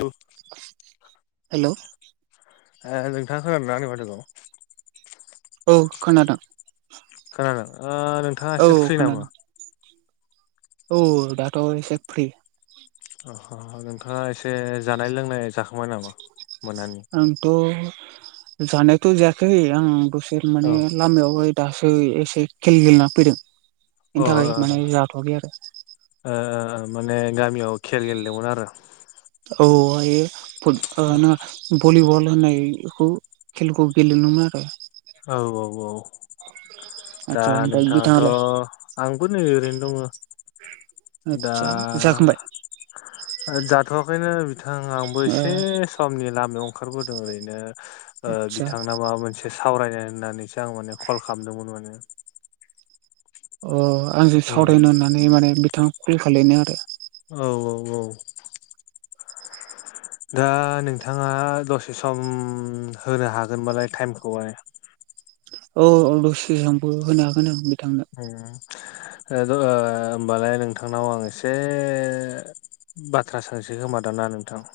औ हेल' ए नोंथाङा खोनादोंना औ खोनादों खोनादों नोंथाङा औ एसे फ्रि नामा खोनादों औ दाथ' एसे फ्रि अ नोंथाङा एसे जानाय लोंनाय जाखोबाय नामा मोनानि जानायथ' जायाखै आं बोसोर औ माने अ लामायावहाय दासो एसे खेल गेलेना फैदों। ओ बिनि थाखाय माने लाथयाखै आरो ओ माने गामियाव खेल गेलेदोंमोन आरो औ औ आयो फुथ ओ ना भलिबल होनायखौ खेलखौ गेलेनोमोन आरो औ औ औ। दा आदसा ओमफ्राय नोंथाङाथ' बिथाङालाय आंबो नै ओरैनो दङ। दा आदसा जाखांबाय ओ जाथयाखैनो बिथां आंबो ओ एसे समनि लामायाव ओंखारबोदों ओरैनो ओ आदसा बिथांना माबा मोनसे सावरायनो होननानैसो आं माने कल खालामदोंमोन माने अ आंजों सावरायनो होननानै माने बिथाङा कल खालायनो आरो औ औ औ दा नोंथाङा दसे सम होनो हागोनबालाय टाइमखौहाय। [inaudible] औ औ दसे समबो होनो हागोन आं बिथांनो उम ओ द ओ होमबालाय नोंथांनाव आं एसे बाथ्रा सोंसै खोमादां दा नोंथां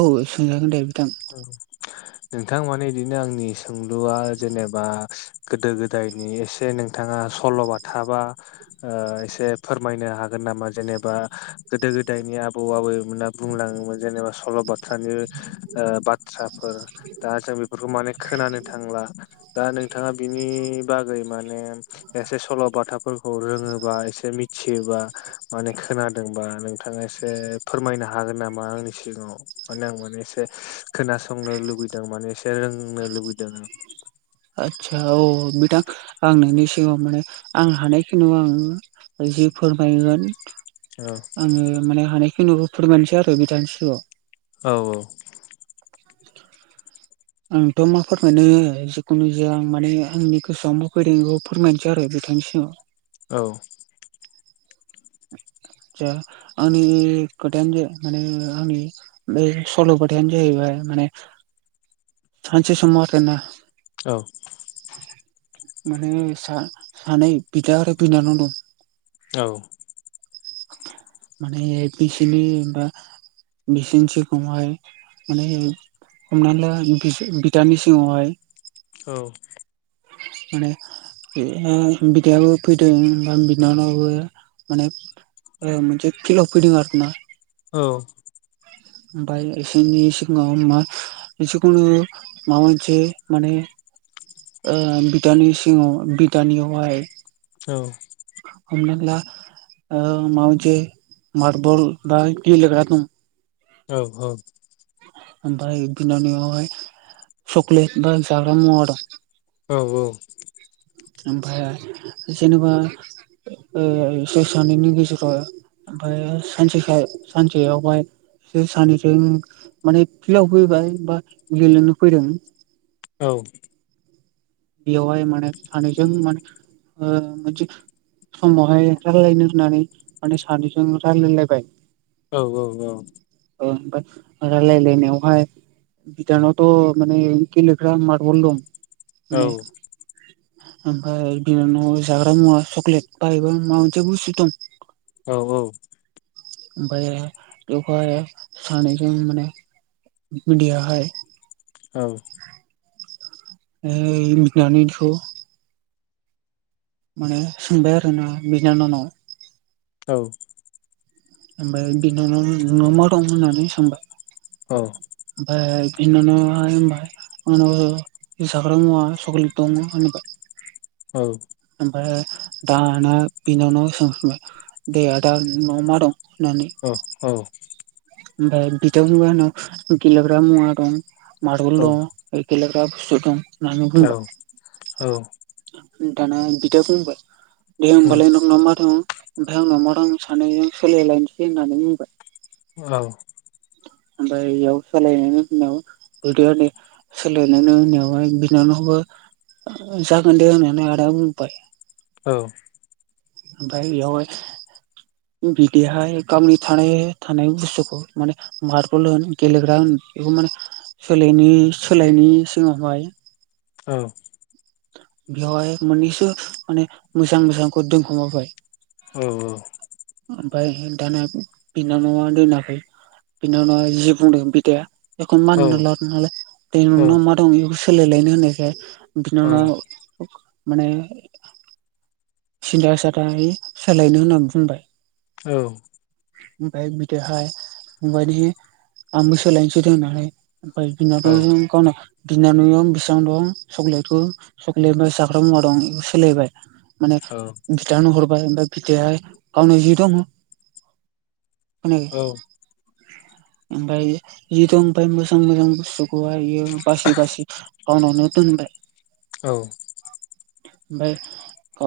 औ सोंजागोन दे बिथां औ। नोंथां माने इदिनो आंनि सोंलुया जेनेबा गोदो गोदायनि एसे नोंथाङा सल'बाथाबा ओ एसे फोरमायनो हागोन नामा जेनेबा गोदो गोदायनि। नि आबौ आबैमोना बुंलाङोमोन जेनेबा सल बाथ्राखो ओ बाथ्राफोर दा जों बेफोरखौ माने खोनानो थांला दा नोंथाङा बिनि नि बागै माने एसे सल बाथाफोरखौ रोङोबा एसे मिथियोबा माने खोनादोंबा नोंथाङा एसे फोरमायनो हागोन नामा आंनि सिगाङाव माने आं माने एसे खोनासंनो लुुबैदों माने एसे रोंनो लुबैदों। आदसा औ बिथां आं नोंनि सिगाङाव माने आं हानायखिनु आं। जि फोरमायगोन आङो माने हानायखिनिखौ फोरमायनोसै आरो बिथांनि सिगाङाव औ औ [inaudible] आंथ मा फोरमायनो जिखुनु जाया आं माने आंनि गोसोयाव मा फैदों बिखौ फोरमायनोसै आरो बे थां नि सिगांआव औ [inaudible] जा आंनि खोथायानो जा माने आंनि बे सल बाथायानो जाहैबाय माने [inaudible] सानसे समाव आरोना औ माने सा सानै बिदा आरो बिनानाव दं। औ [inaudible] माने बिसिनि बा बिसिनि थिरखौहाय माने हमना ला बिस बिदानि सिङावहाय औ माने बि ओ बिदायाबो फैदों ओ बिनानावाबो माने ओ मोनसे फ्रियाव फैदों आरोना औ ओमफाय एसोरनि सिगाङाव मा जिखुनु माबा मोनसे माने ओ बिदानि सिङाव बिदानियावहाय औ ना ओ मावजि मारबल दा गेलेग्रा दं। औ औ ओमफाय बिनानावहाय चक्लेट बा जाग्रा मुवा दं। औ ओमफाय जेनेबा ओ बिसोर सानैनि गेजेराव ओमफाय सानसेखायि सानसेयावहाय इसोर सानैजों माने फिल्डआव फैबाय बा गेलेनो फैदों औ बेयाव हाय माने सानैजों माने ओ मोनसे। समावहाय रालायनो होननानै माने सानैजों रायलायलायबाय औ औ औ ओमफाय रायलायलायनायावहाय बिदा नावथ माने गेलेग्रा मारबल दं। औ ओमफाय बिनानावया जाग्रा मुवा चक्लेट बायबा माबा मोनसे बुस्तु दं। औ औ ओमफाय बेयाव सानै जों माने। बिदायाहाय औ ओ [unintelligible] माने सोंबाय आरोना बिनिनानाव नाव। औ ओमफाय बिनानावनो नोंनाव मा दं होननानै सोंबाय औ औ ओमफाय बिनानावहाय होनबाय आंनाव जाग्रा मुवा सक्लेट दं होनबाय उम ओमफाय दाना बिनावनाव सोंफिनबाय दे आदा नआव मा दं अ औ ओमफाय बिदाङा बुंबाय आंनाव गेलेग्रा मुवा दं मारबल दं गेलेग्रा सुथं औ औ दाना बिदा बुंबाय दे उम होमबालाय नोंनाव मा दं ओमफ्राय आंनाव मा दं सानैजों सोलायलायनोसै होननानै बुंबाय औ ओमफ्राय बेयाव सोलायनायनि उनाव बिदि आरोै सोलायनायनि उनावहाय बिनानाव। बो जागोन दे होननानै आदा बुंबाय औ ओमफाय बेयाव हाय। बिदिहाय गावनि थानाय थानाय बुस्थुखौ माने मार्बल होन गेलेग्रा होन बेखौ माने सोलायनि सोलायनि सिगावहाय औ बेवहाय मोननैसो माने मोजां मोजांखौ दोनखोमाबाय। औ औ ओमफाय दाना बिनानावया दोनाखै बिनानावा जि बुंदों बिदाया बेखौनो मानिना लादों नालाय दे नोंनाव मा दं बेखौ सोलायलायनो होननायखाय बिनानावनाव माने [inaudible] सिन्था सादाय सोलायनो होनना बुंबाय ओमफाय बिदिहाय बायदि आंबो सोलायनोसै दों नालाय ओमफाय बिनागाजों गावना बिनानावजों बिसेबां दं स [unintelligible] सक्लेट बा जाग्रा मुवा दं बेखौ सोलायबाय माने बिदानो हरबाय ओमफ्राय बिदाया गावनि जि दङ औ ओमफाय जि दं ओमाय मोजां मोजां बुस्थुखौहाय इयो बासि बासि गावनावनो दोन [inaudible] औ ओमफाय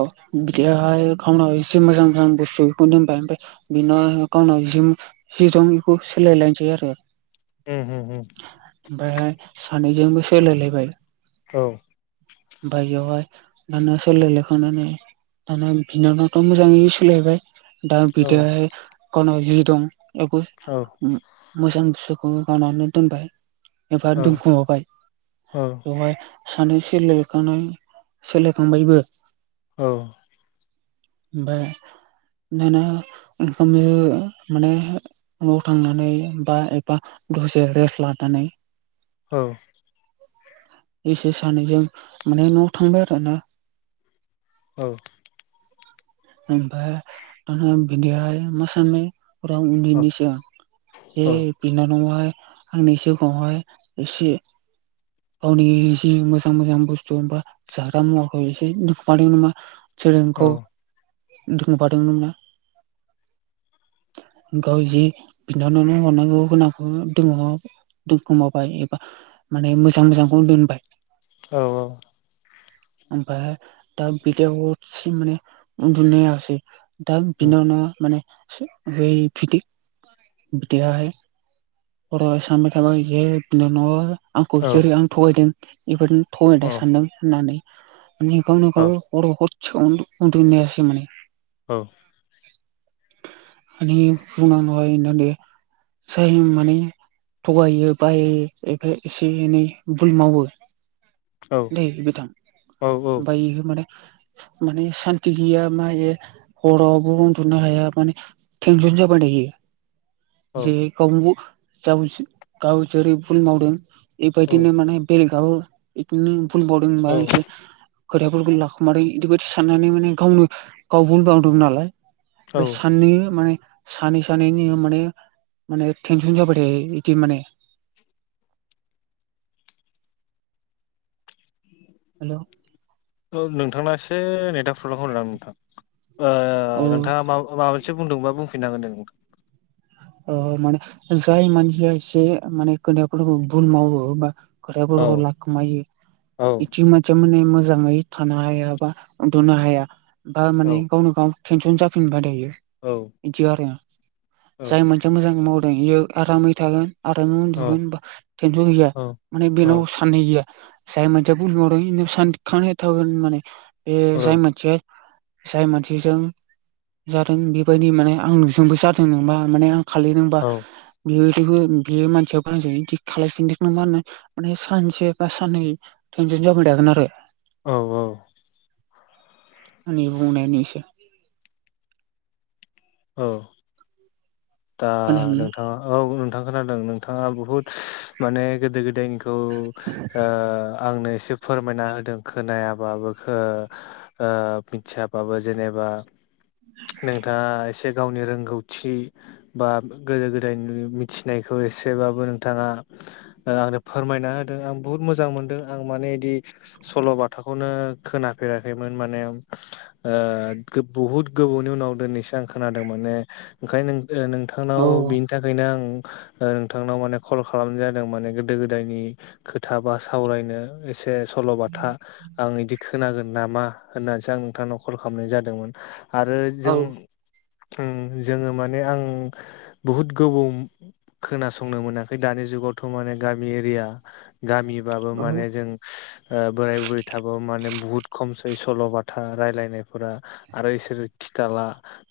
औ बिदिहाय [unintelligible] एसे मोजां मोजां बुस्थुफोरखौ दोनबाय ओमफ्राय [unintelligible] जि दं बेखौ सोलायलायनोसै आरो। [inaudible] ओमफ्रायहाय सानैजोंबो सैलाय लायबाय। [unintelligible] माने [unintelligible] दाना बिनानावथ मोजाङै सोलाबाय दा बिदायाहाय गावनाव जि दं ए मोजां बुस्थुखौ गारनानै दोनबाय एबा दोनखुमाबाय। बेवहाय सानै सोलोखांनाय सोलोखांबायबो औ ओमफाय दाना ओंखाम माने न'आव थांनानै बा एबा दसे रेस्ट लानानै औ एसे सानैजों माने न'आव थांबाय आरोना ओमफाय दाना बिदिहाय मा सानबाय औ उन्दैनिसिम आं। बे औ औ बिनानावा हाय आंनि सिगाङाव हाय एसे गावनि एसे मोजां मोजां बुस्थु मोनबा जाग्रा मुवाखौ एसे दुखुमादों नामा सोरों औ औ। दुं फादोंमोन ना? [inaudible] गाव जि बिनानावनो हरनांगौ होनांखौ दोननो दोनखुमाबबाय एबा माने मोजां मोजांखौनो दोनबाय। औ औ। ओमफाहाय दा बिदयाव सि माने उन्दुनायासै दा बिनानावा माने सि बै फिथि बिखाया हाय [unintelligible] आंखौ औ जेरै आं थगायदों बेफोरनो औ थगायदो सानदों होननानै निखाव औ निखाव हराव हदसे उन्दु उन्दुनो हायासै माने। औ। [unintelligible] जाय माने थगायो बाय एसे एनै भुल मावो दै बिथां औ ओफाय इयो माने। माने सान्थि गैया मायो हरावबो उन्दुनो हाया माने टेनसन जाबाय थायो। औ जे [unintelligible] गाव गाव जेरै भुल मावदों औ बिदिनो माने [unintelligible] एसे खोथाफोरखौ लाखुमादों इदिबायदि साननानै माने गावनो गाव बुंबांदों नालाय बै औ साननि माने सानै सानै नो माने माने थेनसन जाबाय थायो इदि माने। [inaudible] हेल'। औ नोंथां ना एसे नेथक प्रब्लेमखोमदां नोंथां औ ओ नोंथाङा माब माब बुंदोंबा बुंफिननो हागोन दे नोंथां। अ अ माने जाय मानसिया इसे माने खोनदायाव खोलु गुबुं भुमाव ओ औ खोथाफोरखौ लाखोमायो औ इथिं‌ मानसिया माने मोज मोजाङै थानो हाया बा उन्दुनो हाया बा औ माने गावनो गाव टेनसन जाफिनबाय थायो। औ बिदि आरो। औ जाय मोनसिया मोजाङै मावदों इयो आरामै थागोन। आरो नों औ उन्दुगोन होनबा टेनसन गैया माने बेनाव साननाय गैया जाय मानसिया बुलमावदों इनो सान दिखां एथाबो माने बे जाय मानसिया जाय मानसिजों जादों बेबायदि माने आं नुजोंबो जादों नोबा माने आं खालि नांबा बियो [unintelligible] बे मानसिया बाहाय [unintelligible] खालायफिननायखौ मा होनो माने सानसे बा साननै [unintelligible] आरो औ औ आ नेबावनायानो एसे औ दा खोनादोंना नोंथाङा औ दा खोनादों नोंथाङा बुहुत माने गोदो गोदायनिखौ ओ आंनो एसे फोरमायना होदों खोनायाबाबो मिथियाबाबो जेनेबा बा नोंथाङा एसे गावनि रोंगौथि बा गोदो गोदायनि मिथिनायखौ एसेबाबो नोंथाङा आंनो फोरमाय फोरायना होदो आं बुहुत मोजां मोनदो आं माने इदि सल' बाथाखौनो खोनाफेराखैमोन मान नायाव बुहुद गोबावनि उनाव दिनैसो आं खोनानो मोनो ओंखायनो ए नोंथांनाव औ बिनि थाखायनो आं ओ नोंथांनाव माने कल खालामनाय जादों माने गोदो गोदायनि खोथा बा सावरायनो एसे ए सल बाथा आं इदिख खोनागोन नामा होननानैसो आं नोंथांनाव कल खालामनाय जादोंमोन आरो औ जों जोङो मा ने आं बुहुत गोबाव खोनासंनो मोनाखै दानि जुगावथ' माने गामि एरि गिया गामिबाबो औ माने जों ओ बोराय बुरै थाबो माने बुहुद खमसै सल'बाथा रायलायनायफोरा आरो इसोर खिथाला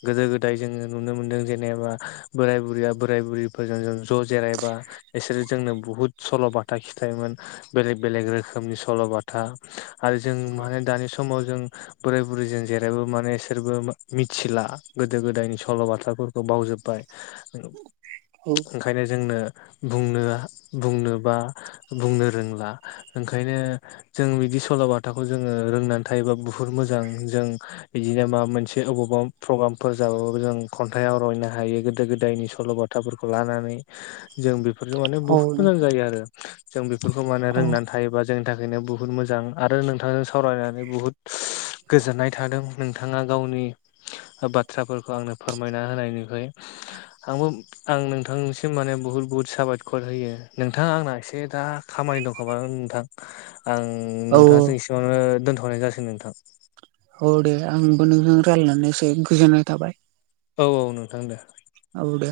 गोदो गोदाय जों नो नुनो मोनदों जे नेबा बोराय बुरैया बोराय बुरफोरजों जों ज' जिरायबा इसोर जोंनो बुहुद सल' बा बाथा खिथायोमोन बेलेग बेलेग रोखोमनि सल' बाथा आरो जों माने दानि समाव जों बोर बुरै जों जेरबो माने इसोरबो मिथिला गोदो गोदायनि सल' बाथाखौ खो बावजोब्बाय ओं औ ओंखायनो जोंनो बुंनो बुंनो बा बुंनो रोंला ओंखायनो जों बि बिदि सल बाथाखौ जोङो रोंनानै थायोबा बुहुत मोजां जों बिदिनो मा मोनसे अबावबा फ्र अ आमफोरबो जाबाबो जों खन आइ आवरायनो हायो गोदो गोदायनि सल बाथाफोरखौ लानानै जों बे जों माने औ बुहुत मोजां जायो आरो जों बेफोरखौ माने रोंनानै थायोबा जोंनि थाखायनो बुहुत मोजां आरो नोंथांजों सावरायनानै बुहुद गोजोननाय थादों नोंथाङा गावनि बाथ्राफोरखौ आंनो फोरमायना होनायनिफ्राय आंबो आं नोंथांनिसिम माने बुहुद बुहुद साबायखर होयो नोंथाङा आंना एसे दा खामा बाय दंखोमा ओं नोंथां आं औ नोंथांजों एसेवनो दोनथ'नाय जासिगोन नोंथां औ दे आंबो नोंजों रायलायनानै एसे गोजोननाय थाबाय। औ औ नोंथां दे ओ दे